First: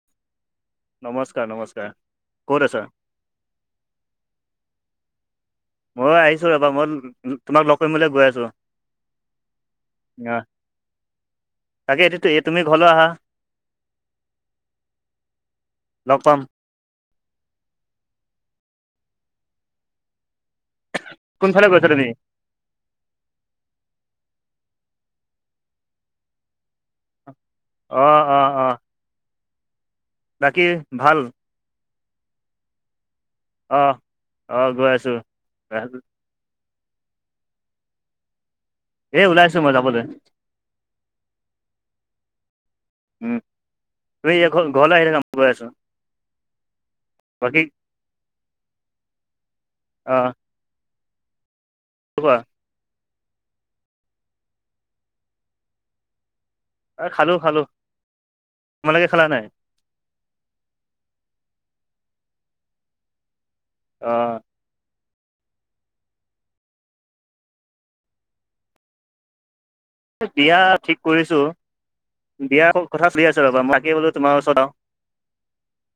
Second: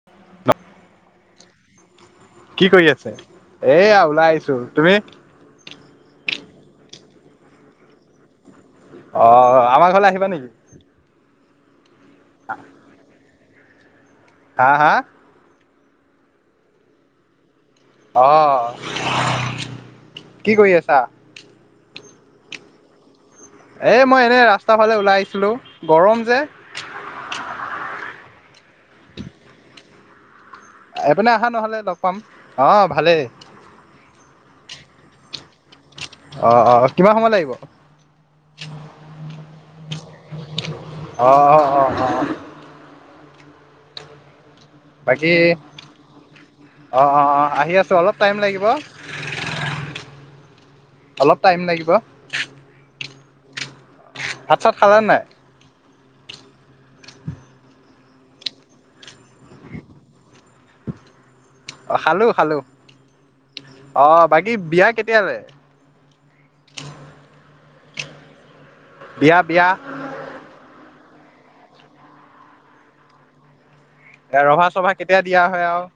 [unintelligible] নমস্কাৰ, নমস্কাৰ। ক'ত কি আছা কৰি আছে? এইয়া ওলাই আহিছোঁ৷ তুমি? মই আহিছো ৰবা, মই তো-তোমাক লগ কৰিবলৈ গৈ আছোঁ ৰ'। অহ, আমাৰ ঘৰলে আহিবা নেকি? তাকে এইটো-এইটো তুমি ঘৰলৈ আহা। হা! হা! লগ পাম। অহ, কি কৰি আছা? কোনফাল গৈছা তুমি? এই মই এনেই ৰাস্তাৰ ফালে ওলাই আহিছিলোঁ গৰম যে। অ', অ', অ'। বাকী ভাল এইফালে আহা নহ'লে লগ পাম। অহ, ভালেই। অহ। অহ, গৈ আছোঁ, দিয়া। অহ', অহ' কিমান সময় লাগিব? এই ওলাইছো মই যাবলে। অ-অ-অ-অ-অ। উম, তুমি ইয়ে ঘল-ঘৰলে আহিলে যাম, গৈ আছোঁ। অহ-অহ-অহ, আহি আছো অলপ টাইম লাগিব। অহ। অলপ টাইম লাগিব। কোৱা। ভাত-চাত খালানে নাই? এই খালোঁ খালোঁ। তোমালোকে খালানে নাই? অহ, খালোঁ খালোঁ। অহ, অঁ বাকী বিয়া কেতিয়ালে? বিয়া, বিয়া। বিয়া ঠিক কৰিছো। বিয়া ক-কথা চলি আছে ৰ'বা। বাকী বোলো তোমাৰ এ ওচৰত আহোঁ ৰভা-চভা কেতিয়া দিয়া হয় আৰু।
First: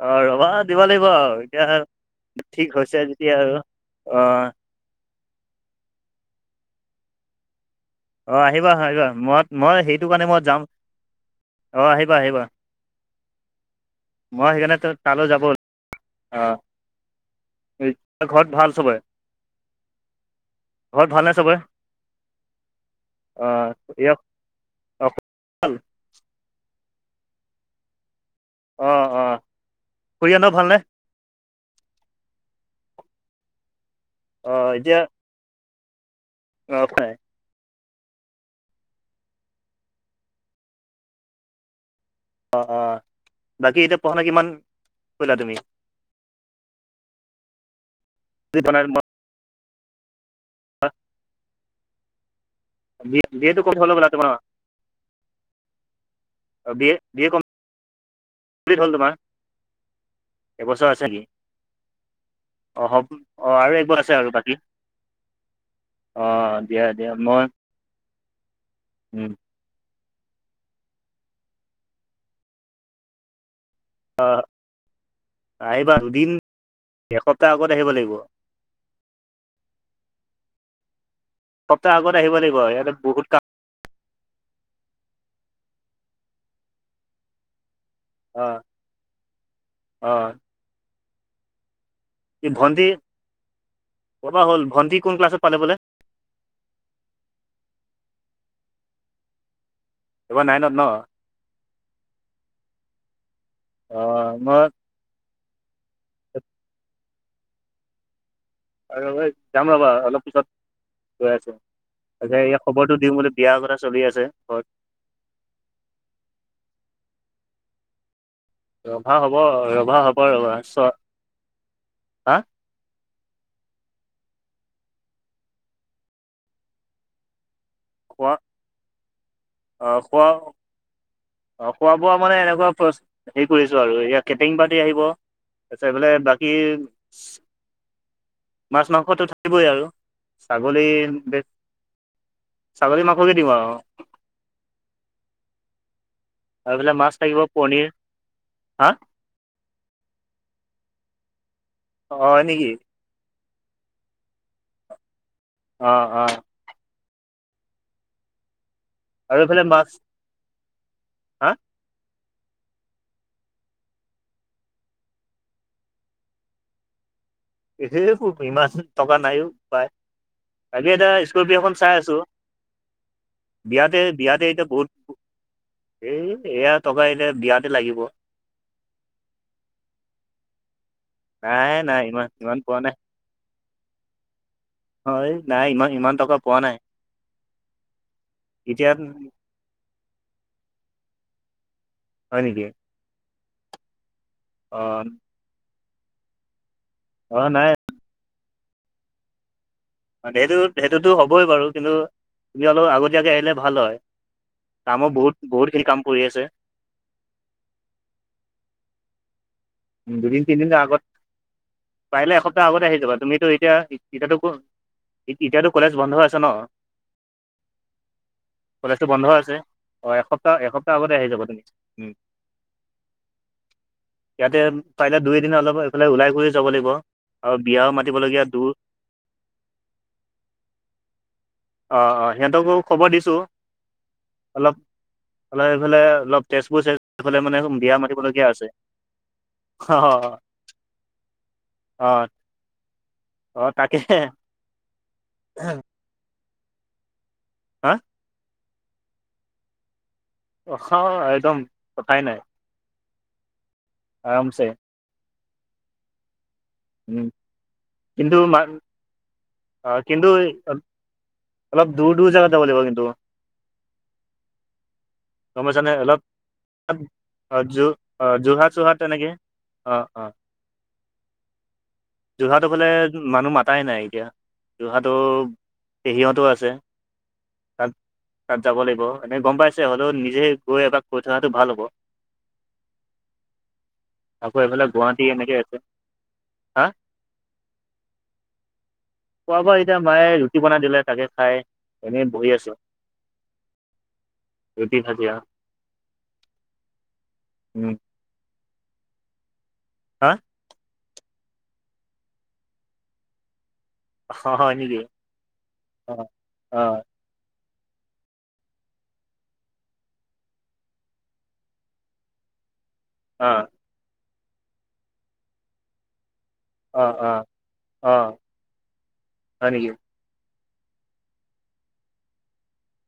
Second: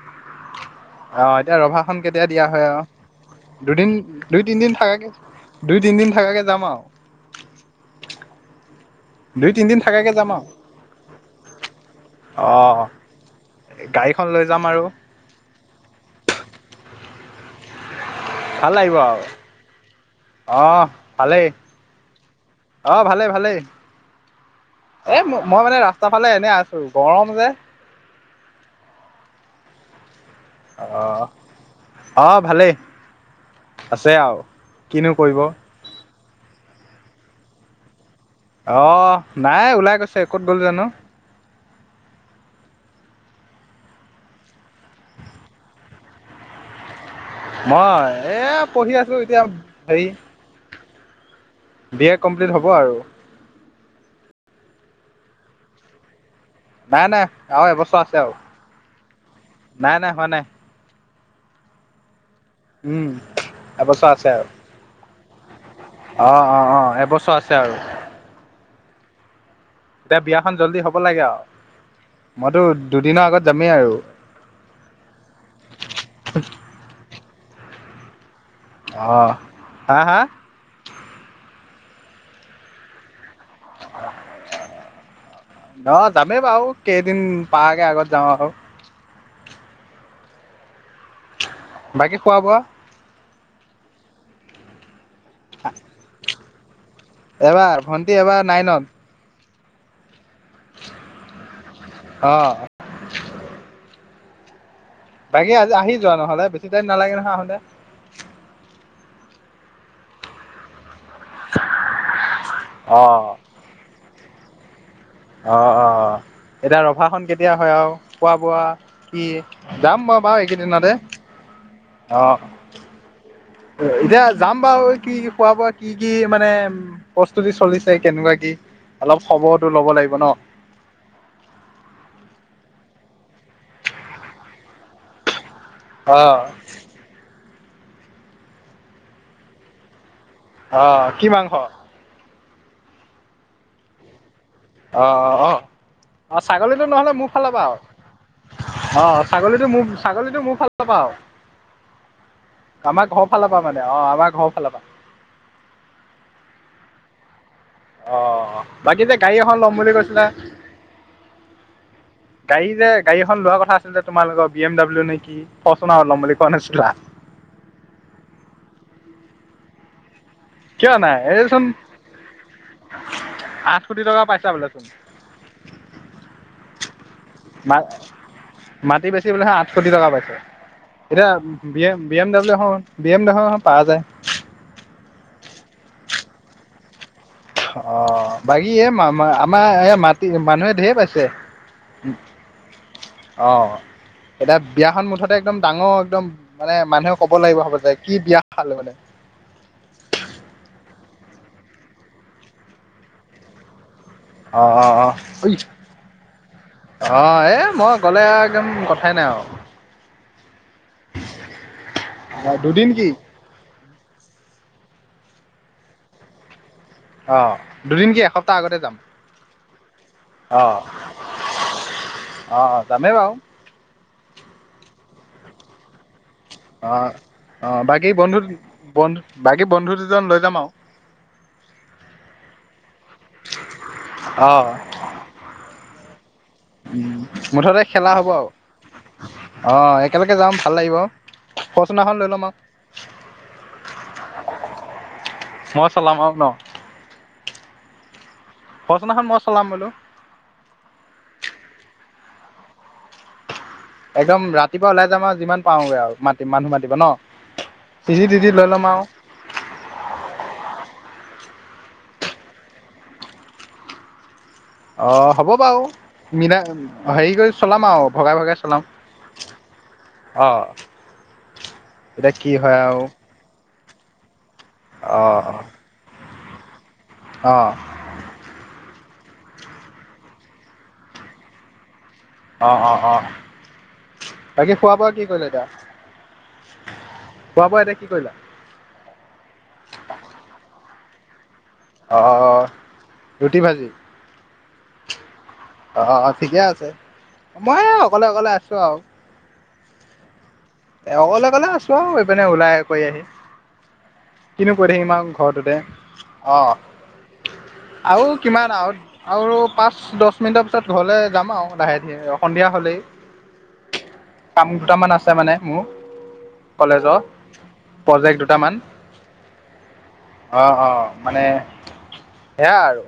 অহ, ৰভাত অহ, এতিয়া ৰভাখন কেতিয়া দিয়া হয় হৈছে যেতিয়া আৰু। দুদিন অঁ দুই তিনদিন থাকাকে। দুই তিনিদিন থাকাকে যাম আৰু। অহ, আহিবা আহিবা। দুই তিনদিন মই-মই সেইটো থাকাকে কাৰণে মই আৰু যাম। অহ, আহিবা আহিবা। অ' গাড়ীখন লৈ মই যাম আৰু সেইকাৰণেটো তালৈ যাব অহ। [unintelligible] ভাল লাগিব আৰু। অহ, ঘৰত ভালনে ভালেই। চবৰে অহ, অ ভালে-ভালেই। ইয়াক অ এ ম-মই মানে ৰাস্তাৰ ফালে এনেই আছোঁ, গৰম যে। অহ', অহ' খুৰাহাঁতৰ ভালনে? অহ। অহ, ভালেই, আছে আৰু অ কিনো কৰিব। অহ, পায়। অ' নাই ওলাই গৈছে ক'ত গ'ল জানু? অ' অ' বাকী এতিয়া পঢ়াশুনা কিমান কৰিলা তুমি? মই এ পঢ়ি আছো এতিয়া হেৰি। বি এ কমপ্লিট হ'ব আৰু। [unintelligible] বি এ নাই বি নাই এ আৰু এবছৰ আছে আৰু। কমপ্লিট হল তোমাৰ নাই নাই হোৱা নাই এবছৰ আছে [unintelligible] অ' উম হ'ব অ' আৰু [unintelligible] আছে আৰু বাকী। অ' দিয়া, দিয়া মই উম, এতিয়া বিয়াখন জল্দি হ'ব লাগে আৰু মইতো দুদিনৰ আগত যামেই আৰু। অ' আহিবা দুদিন এসপ্তাহ আগত আহিব লাগিব। অ', হা! হা! সপ্তাহ আগত আহিব লাগিব ইয়াতে বহুত কাম। [unintelligible] অ' যামেই বাৰু কেইদিন পাআঁগে আগত। যাওঁ আৰু অ' অ'। বাকী খোৱা এই বোৱা ভণ্টি, কবা হ'ল ভণ্টি কোন ক্লাছত পালে বোলে? এবাৰ ভণ্টি এইবাৰ নাইনত। এইবাৰ নাইনত ন? অ অ' [unintelligible] বাকি আজি আহি যোৱা নহলে বেছি তাইম নালাগে নহয় আহোতে। আৰু এ যাম ৰবা অলপ পিছত গৈ আছে ত এই খবৰটো অ দিওঁ বোলে বিয়া চলি আছে ঘৰত। অ' অ' এতিয়া ৰভাখন কেতিয়া হয় আৰু? খোৱা বোৱা ৰভা কি, হ'ব ৰভা যাম হ'ব মই বাৰু ৰ'বা চ এইকেইদিনতে হা অ'। এতিয়া যাম বাৰু কি কি খোৱা বোৱা কি কি মানে প্ৰস্তুতি চলিছে। কেনেকুৱা কি অলপ খবৰটো ল'ব অ' লাগিব ন খোৱা অ' খোৱা বোৱা মানে এনেকুৱা হে কৰিছো আৰু এ কেটেৰিং পাৰ্টি আহিব। তাৰপিছত ইফালে অ বাকী মাচ মাংসটো থাকিবই আৰু। ছাগলী অ' কি বে- মাংস ছাগলী মাংসকে দিওঁ আৰু। অ' অ' অ আৰু ছাগলীটো এইফালে নহলে মাছ মোৰ থাকিব ফালৰ পৰা আৰু, পনীৰ হা অ'। ছাগলীটো মোৰ- ছাগলীটো মোৰ ফালৰ পৰা পাওঁ। হয় নেকি? আমাৰ ঘৰ ফালৰ পৰা মানে, অ' আমাৰ ঘৰ ফালৰ পৰা। অ' অ'। অ' বাকী যে গাড়ী আৰু এখন এইফালে লম মাছ বুলি কৈছিলে? [unintelligible] গাড়ী যে গাড়ীখন লোৱা কথা আছিলে তোমালোকৰ বি এম ডাব্লউ নেকি? ফৰ্চোনা্ৰ লম বুলি কোৱা নাছিলা? [unintelligible] ইমান টকা নাই ঔ বোপায়। আজি কিয় এতিয়া নাই এইচোন স্কপিঅখন চাই আছো, আঠ বিয়াতে কোটি টকা বিয়াতে পাইছা এতিয়া বোলেচোন বহুত [unintelligible] এয়া টকা এতিয়া বিয়াতে মা লাগিব। মাটি বেছি বোলে আঠ কোটি টকা পাইছে। এতিয়া নাই বি এম নাই বি ইমান এম ডাব্লিউ ইমান পোৱা নাই বি এম এখন [unintelligible] হয়, নাই ইমান ইমান টকা পোৱা নাই। অঁ' বাকী এই এতিয়া মা মা আমাৰ এই মাটি মানুহে ধেৰ পাইছে। হয় নেকি? অঁ' এতিয়া অ বিয়াখন মুঠতে একদম ডাঙৰ একদম মানে মানুহে- ক'ব অ লাগিব নাই হ'ব যে কি বিয়া খালো মানে। সেইটো সেইটোতো হ'বই বাৰু কিন্তু তুমি অলপ আগতীয়াকে আহিলে ভাল হয়। অ', কামো বহুত বহুত খিনি কাম পৰি আছে। অঁ' এ মই গ'লে আও একদম কথাই নাই আও। উম দুদিন তিনিদিন আগত, পাৰিলে এসপ্তাহ আগতে দুদিন আহি কি যাবা। তুমিতো এতিয়া- এতিয়াতো ক এতিয়াতো কলেজ বন্ধ আছে ন? অঁ' দুদিন কি এসপ্তাহ আগতে যাম। কলেজটো বন্ধ আছে, অঁ' এসপ্তাহ অ', এসপ্তাহ আগতে আহি যাব তুমি উম। যামে বাৰু। ইয়াতে পাৰিলে দুই এদিন অলপ এইফালে ওলাই কৰি- যাব লাগিব অঁ আৰু অঁ' বিয়াও বাকী বন্ধু মাতিবলগীয়া দূৰ বন্ধু বাকী বন্ধু দুজন লৈ যাম আৰু। অঁ অঁ সিহঁতকো খবৰ দিছোঁ, অ'। অলপ অলপ এইফালে অলপ- তেজপুৰ উম, চাইডফালে মানে বিয়া মাতিবলগীয়া আছে। অ অঁ একেলগে যাম ভাল লাগিব। অ ফৰচোনাখন লৈ লম আও। ভাল। চলাম আৰু ন। হাঁ? ফৰ্চুনাখন মই চলাম বোলোঁ। অঁহ একদম কথায়ে নাই। একদম আৰামছে ৰাতিপুৱা ওলাই যাম আৰু যিমান পাওঁগৈ আৰু মাতি মানুহ মাত- তিব ন, উম বিজি দি দি লৈ ল'ম আও। অঁ কিন্তু এই অলপ দূৰ দূৰ জেগাত যাব লাগিব কিন্তু। [unintelligible] অঁ হ'ব গম বাৰু পাইছা নে অলপ মিলায় হেৰি কৰি অ চলাম আৰু ভগাই ভগাই চলাম। অঁ অঁ। এতিয়া কি যোৰহাটো হয় ফালে আৰু মানুহ মাতাই নাই এতিয়া, যোৰহাটো অঁ পেহীহঁতো আছে। অঁ' তাত তাত যাব লাগিব। এনেই গম পাইছে হ'লেও নিজে গৈ এবাৰ কৈ থৈ অহাটো ভাল হ'ব। অঁ অঁ অঁ আকৌ বাকী এইফালে খোৱা বোৱা গুৱাহাটী কি কৰিলে এনেকৈ এতিয়া? আছে হা খোৱা বোৱা এতিয়া কি কৰিলা? খোৱা বোৱা এতিয়া মায়ে ৰুটি বনাই দিলে তাকে খাই- এনেই বহি অ' আছোঁ ৰুটি ভাঁজি। ৰুটি ভাজি আৰু অঁ ঠিকে আছে, মই উম অকলে অকলে আছোঁ আৰু। হাঁ' অকলে অকলে আছোঁ আও এইপিনে ওলাই কৰি আহি। অঁ কিনো হয় কৰি নেকি থাকিম আৰু ঘৰটোতে, অঁ অঁ। আও কিমান আগত? আৰু পাঁচ দহ মিনিটৰ পিছত ঘৰলে যাম আৰু লাহে ধীৰে সন্ধিয়া হ'লেই। অঁ' কাম দুটামান আছে মানে মোৰ। কলেজ অঁ অঁ অঁ প্ৰজেক্ট দুটামান। হয় নেকি অ অ মানে সেয়া আৰু।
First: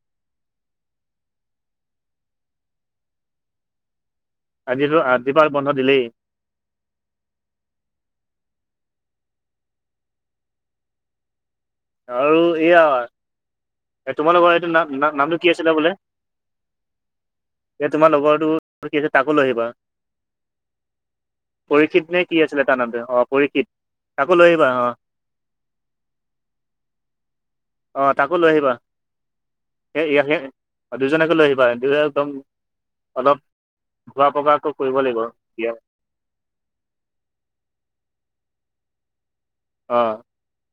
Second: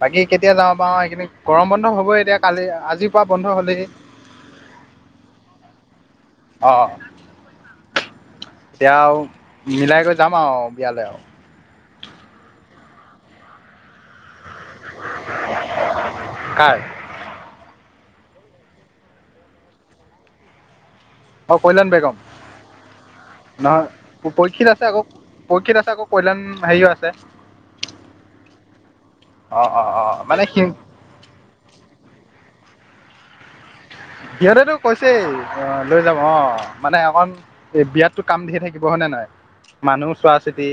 বাকী কেতিয়া যাব পাওঁ এইকেইদিন গৰম বন্ধ হ'বই এতিয়া কালি আজিৰ পৰা বন্ধ হ'লেই আজিতো আজি পৰা বন্ধ দিলেই। অ এতিয়া আও মিলাই গৈ যাম আও বিয়ালে আও। আৰু এয়া তোমালোকৰ এইটো নাম না নামটো কি আছিলে বোলে কাৰ এ তোমাৰ লগৰটো কি আছিল তাকো লৈ আহিবা। অঁ কল্যাণ বেগম পৰীক্ষিত নে কি আছিলে তাৰ নামটো অ পৰীক্ষিত নহয় তাকো লৈ পৰীক্ষিত আহিবা আছে অ। আকৌ পৰীক্ষিত আছে আকৌ কল্যাণ ভাইও আছে। অ তাকো লৈ আহিবা অঁ অঁ সে অঁ ইয়াতহে মানে সি অ দুইজনকে লৈ আহিবা তেতিয়াহে একদম অলপ ঘূৰা পকাকৈ সিহঁতেটো কৰিব কৈছেই লাগিব অ এতিয়া লৈ যাম অ মানে অকণ এই বিয়াতটো কাম ধেই থাকিব হয় নে নহয়। মানুহ অঁ চোৱা চিতি,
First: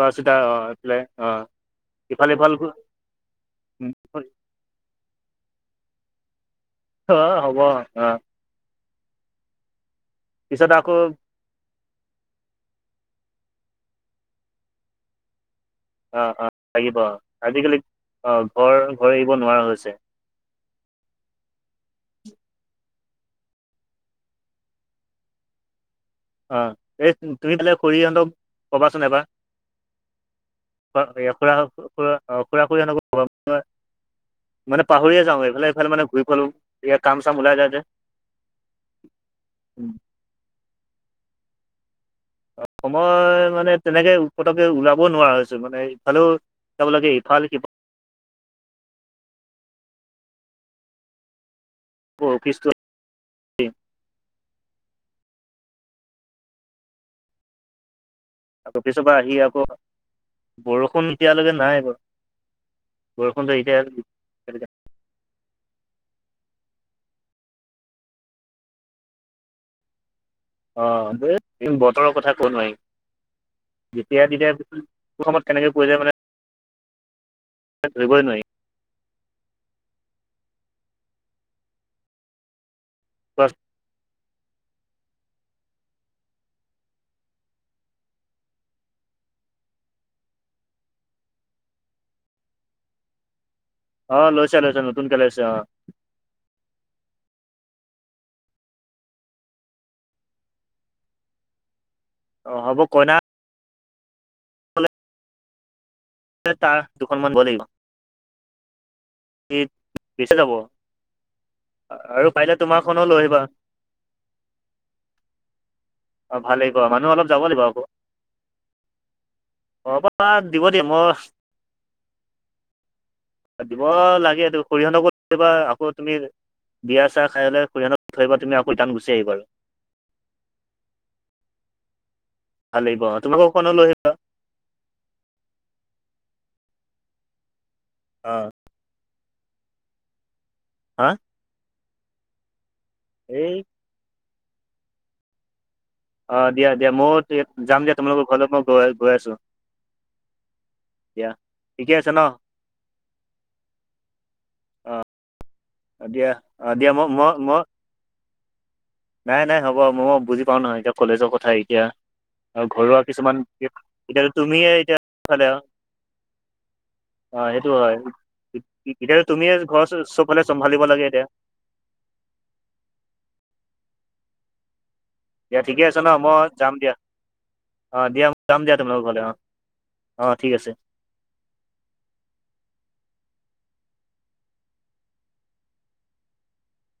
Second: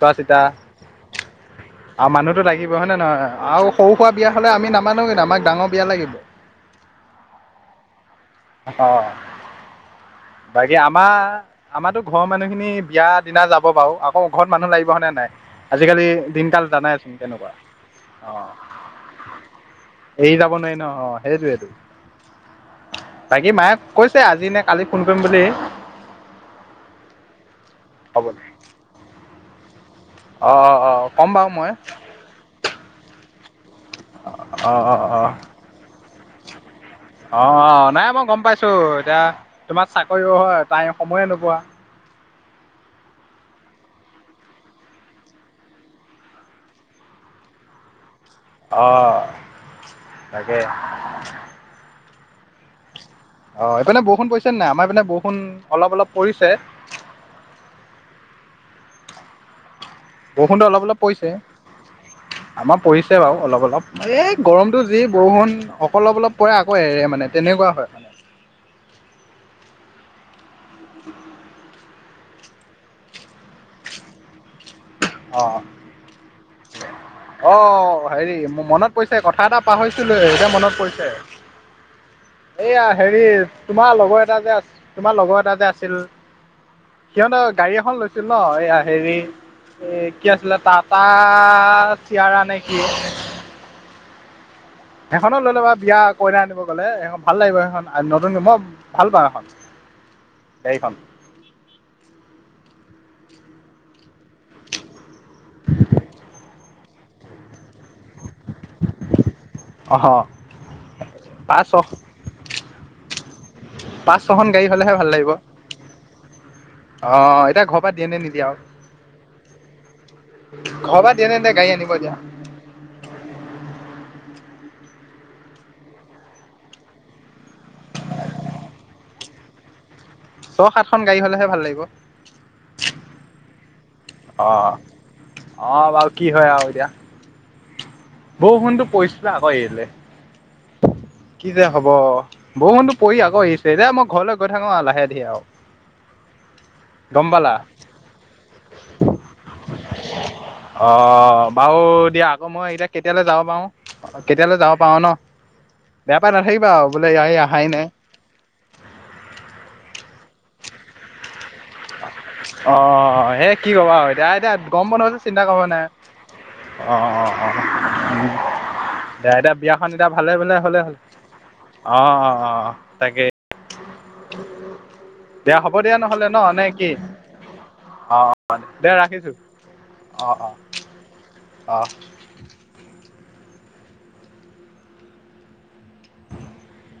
চোৱা চিতা অঁ এইফালে অঁ আৰু মানুহটো ইফাল লাগিব হয় নে নহয় আৰু সৰু সুৰা সিফাল বিয়া হ'লে আমি নামানোঁ কিন্তু আমাক ডাঙৰ বিয়া লাগিব। অ হ'ব অ অ পিছত বাকী আকৌ আমাৰ আমাৰতো ঘৰৰ মানুহখিনি বিয়া দিনা যাব বাৰু আকৌ ঘৰত মানুহ লাগিব হয়নে নাই আজিকালি অঁ অঁ দিনকাল লাগিব জানাইচোন কেনেকুৱা আজিকালি অঁ অ ঘৰ ঘৰ এৰিব নোৱাৰা হৈছে এৰি যাব নোৱাৰি ন অ সেইটোৱেটো বাকী মায়ে কৈছে আজি নে কালি ফোন কৰিম বুলি অ এই তুমি তেনে খুৰী হ'ব হঁতক দে কবাচোন এবাৰ অ খুড়া খুড়া অ খুড়া খুৰী হতকো কবা মানে অ' অ' অ' পাহৰিয়ে যাওঁ এইফালে সিফালে মানে ঘূৰি ফুৰা অ অ নাই মই গম পাইছো চো এতিয়া তোমাৰ চাকৰি হয় তাই সময়ো নোপোৱা সময় মানে তেনেকে পতকে ওলাবও নোৱাৰা হৈছো মানে ইফালেও যাব লাগে ইফালে সিফাল অ তাকে আকৌ অফিচো অ এইপিনে বৰষুণ পৰিছে নাই আমাৰ পিনে বৰষুণ অলপ অলপ পৰিছে অফিচৰ পৰা আহি আকৌ বৰষুণতো অলপ অলপ বৰষুণ পৰিছে এতিয়ালৈকে নাই বাৰু আমাৰ পৰিছে বাৰু বৰষুণটো অলপ এতিয়া অলপ এই গৰমটো এই বৰষুণ অলপ অলপ পৰে আকৌ এৰে মানে তেনেকুৱা হয় মানে অ এ বতৰৰ কথা কব নোৱাৰি যেতিয়া তেতিয়া অ সময়ত কেনেকে পৰি যায় মানে অ অ ধৰিবই হেৰি মোৰ মনত পৰিছে কথা এটা পাহৰিছিলো এতিয়া মনত পৰিছে এইয়া হেৰি নোৱাৰি তোমাৰ লগৰ এটা যে আ তোমাৰ লগৰ এটা এটা যে আছিল সিহঁতৰ গাড়ী এখন লৈছিল ন সেয়া হেৰি এ কি আছিলে টাটা চিয়াৰা নে কি অ লৈছে লৈছে নতুনকে সেইখনো লৈছে অ লৈ ল'বা বিয়া কইনা আনিব গলে এইখন ভাল লাগিব সেইখন নতুন মই ভাল পাওঁ এইখন গাড়ীখন অ হ'ব কইনা [unintelligible] এ ‌তাৰ দুখনমান নিব লাগিব এ! অ বেছি যাব পাঁচ আৰু পাৰিলে তোমাৰখনো লৈ আহিবা। পাচ, ছখন গাড়ী হ'লেহে ভাল লাগিব। অ ভাল লাগিব মানুহ অলপ যাব আ'হ লাগিব এতিয়া ঘৰ আকৌ পৰা দিয়ে নে নিদিয়ে আৰু? ঘৰৰ পৰা দিব দিয়া। মই দিয়েনে, নিদিয়ে গাড়ী আনিব এতিয়া? দিব লাগে। এইটো খুৰীহতৰ ঘৰত কেতিয়াবা আকৌ তুমি বিয়া, চিয়ি খাই লৈ খুৰীহতক থৈয় আহিবা। তুমি আকৌ ৰিতাৰ্ণ গুছি আহিবা আৰু। ছয়, সাতখন গাডী হ'লেহে ভাল লাগিব। ভাল লাগিব। তোমালোকৰ খনো লৈ আহিবা। অ, অ, বাৰু কি হয় আৰু এতিয়া? অ বৰষূণটো পৰিছিলে আকৌ এৰি দিলে। হা? কি যে হব বৰষুণটো পৰি আকৌ এই আহিছে দে মই ঘৰলৈ গৈ থাকো আৰু লাহে, ধিৰে আৰু। অ, দিয়া, দিয়া। মই গম পালা যাম দিয়া। তোমালোকৰ ঘৰত মই গৈ, গৈ আছো। অ, দিয়া বাৰু ঠিকে আছে ন দিয়া, আকৌ মই এইকিটা কেতিয়ালৈ যাব পাৰোঁ। কেতিয়ালৈ যাব পাৰোঁ ন। বেয়া দিয়া, পাই নাথাকিবা আৰু দিয়া মই, বোলে ইয়াৰ মই, মই অহাই নাই নাই, নাই হ'ব। মই বুজি পাওঁ নহয় এতিয়া কলেজৰ কথা এতিয়া আৰু অ, ঘৰুৱা কিছুমান সেই কি ক'বা আৰু এতিয়া এতিয়াতো দাই, দাই তুমিয়ে গম এতিয়া পোৱা হলেতো চিন্তা ফালে কৰিব নাই। অ, অ, অ, সেইটো হয় উম, এতিয়াতো দে, দে তুমিয়ে এতিয়া ঘৰ বিয়াখন এতিয়া ভাল ভালে, চবফালে ভালে চম্ভালিব হ'লেই হ'ল। লাগে এতিয়া অ, অ, অ তাকে। দিয়া হ'ব ঠিকে আছে ন নহ'লে মই নে যাম কি দিয়া। অ, দিয়া অ যাম দিয়া। দে তোমালোকৰ ঘৰলে অ,। ৰাখিছোঁ অ, ঠিক আছে। অ,। [unintelligible]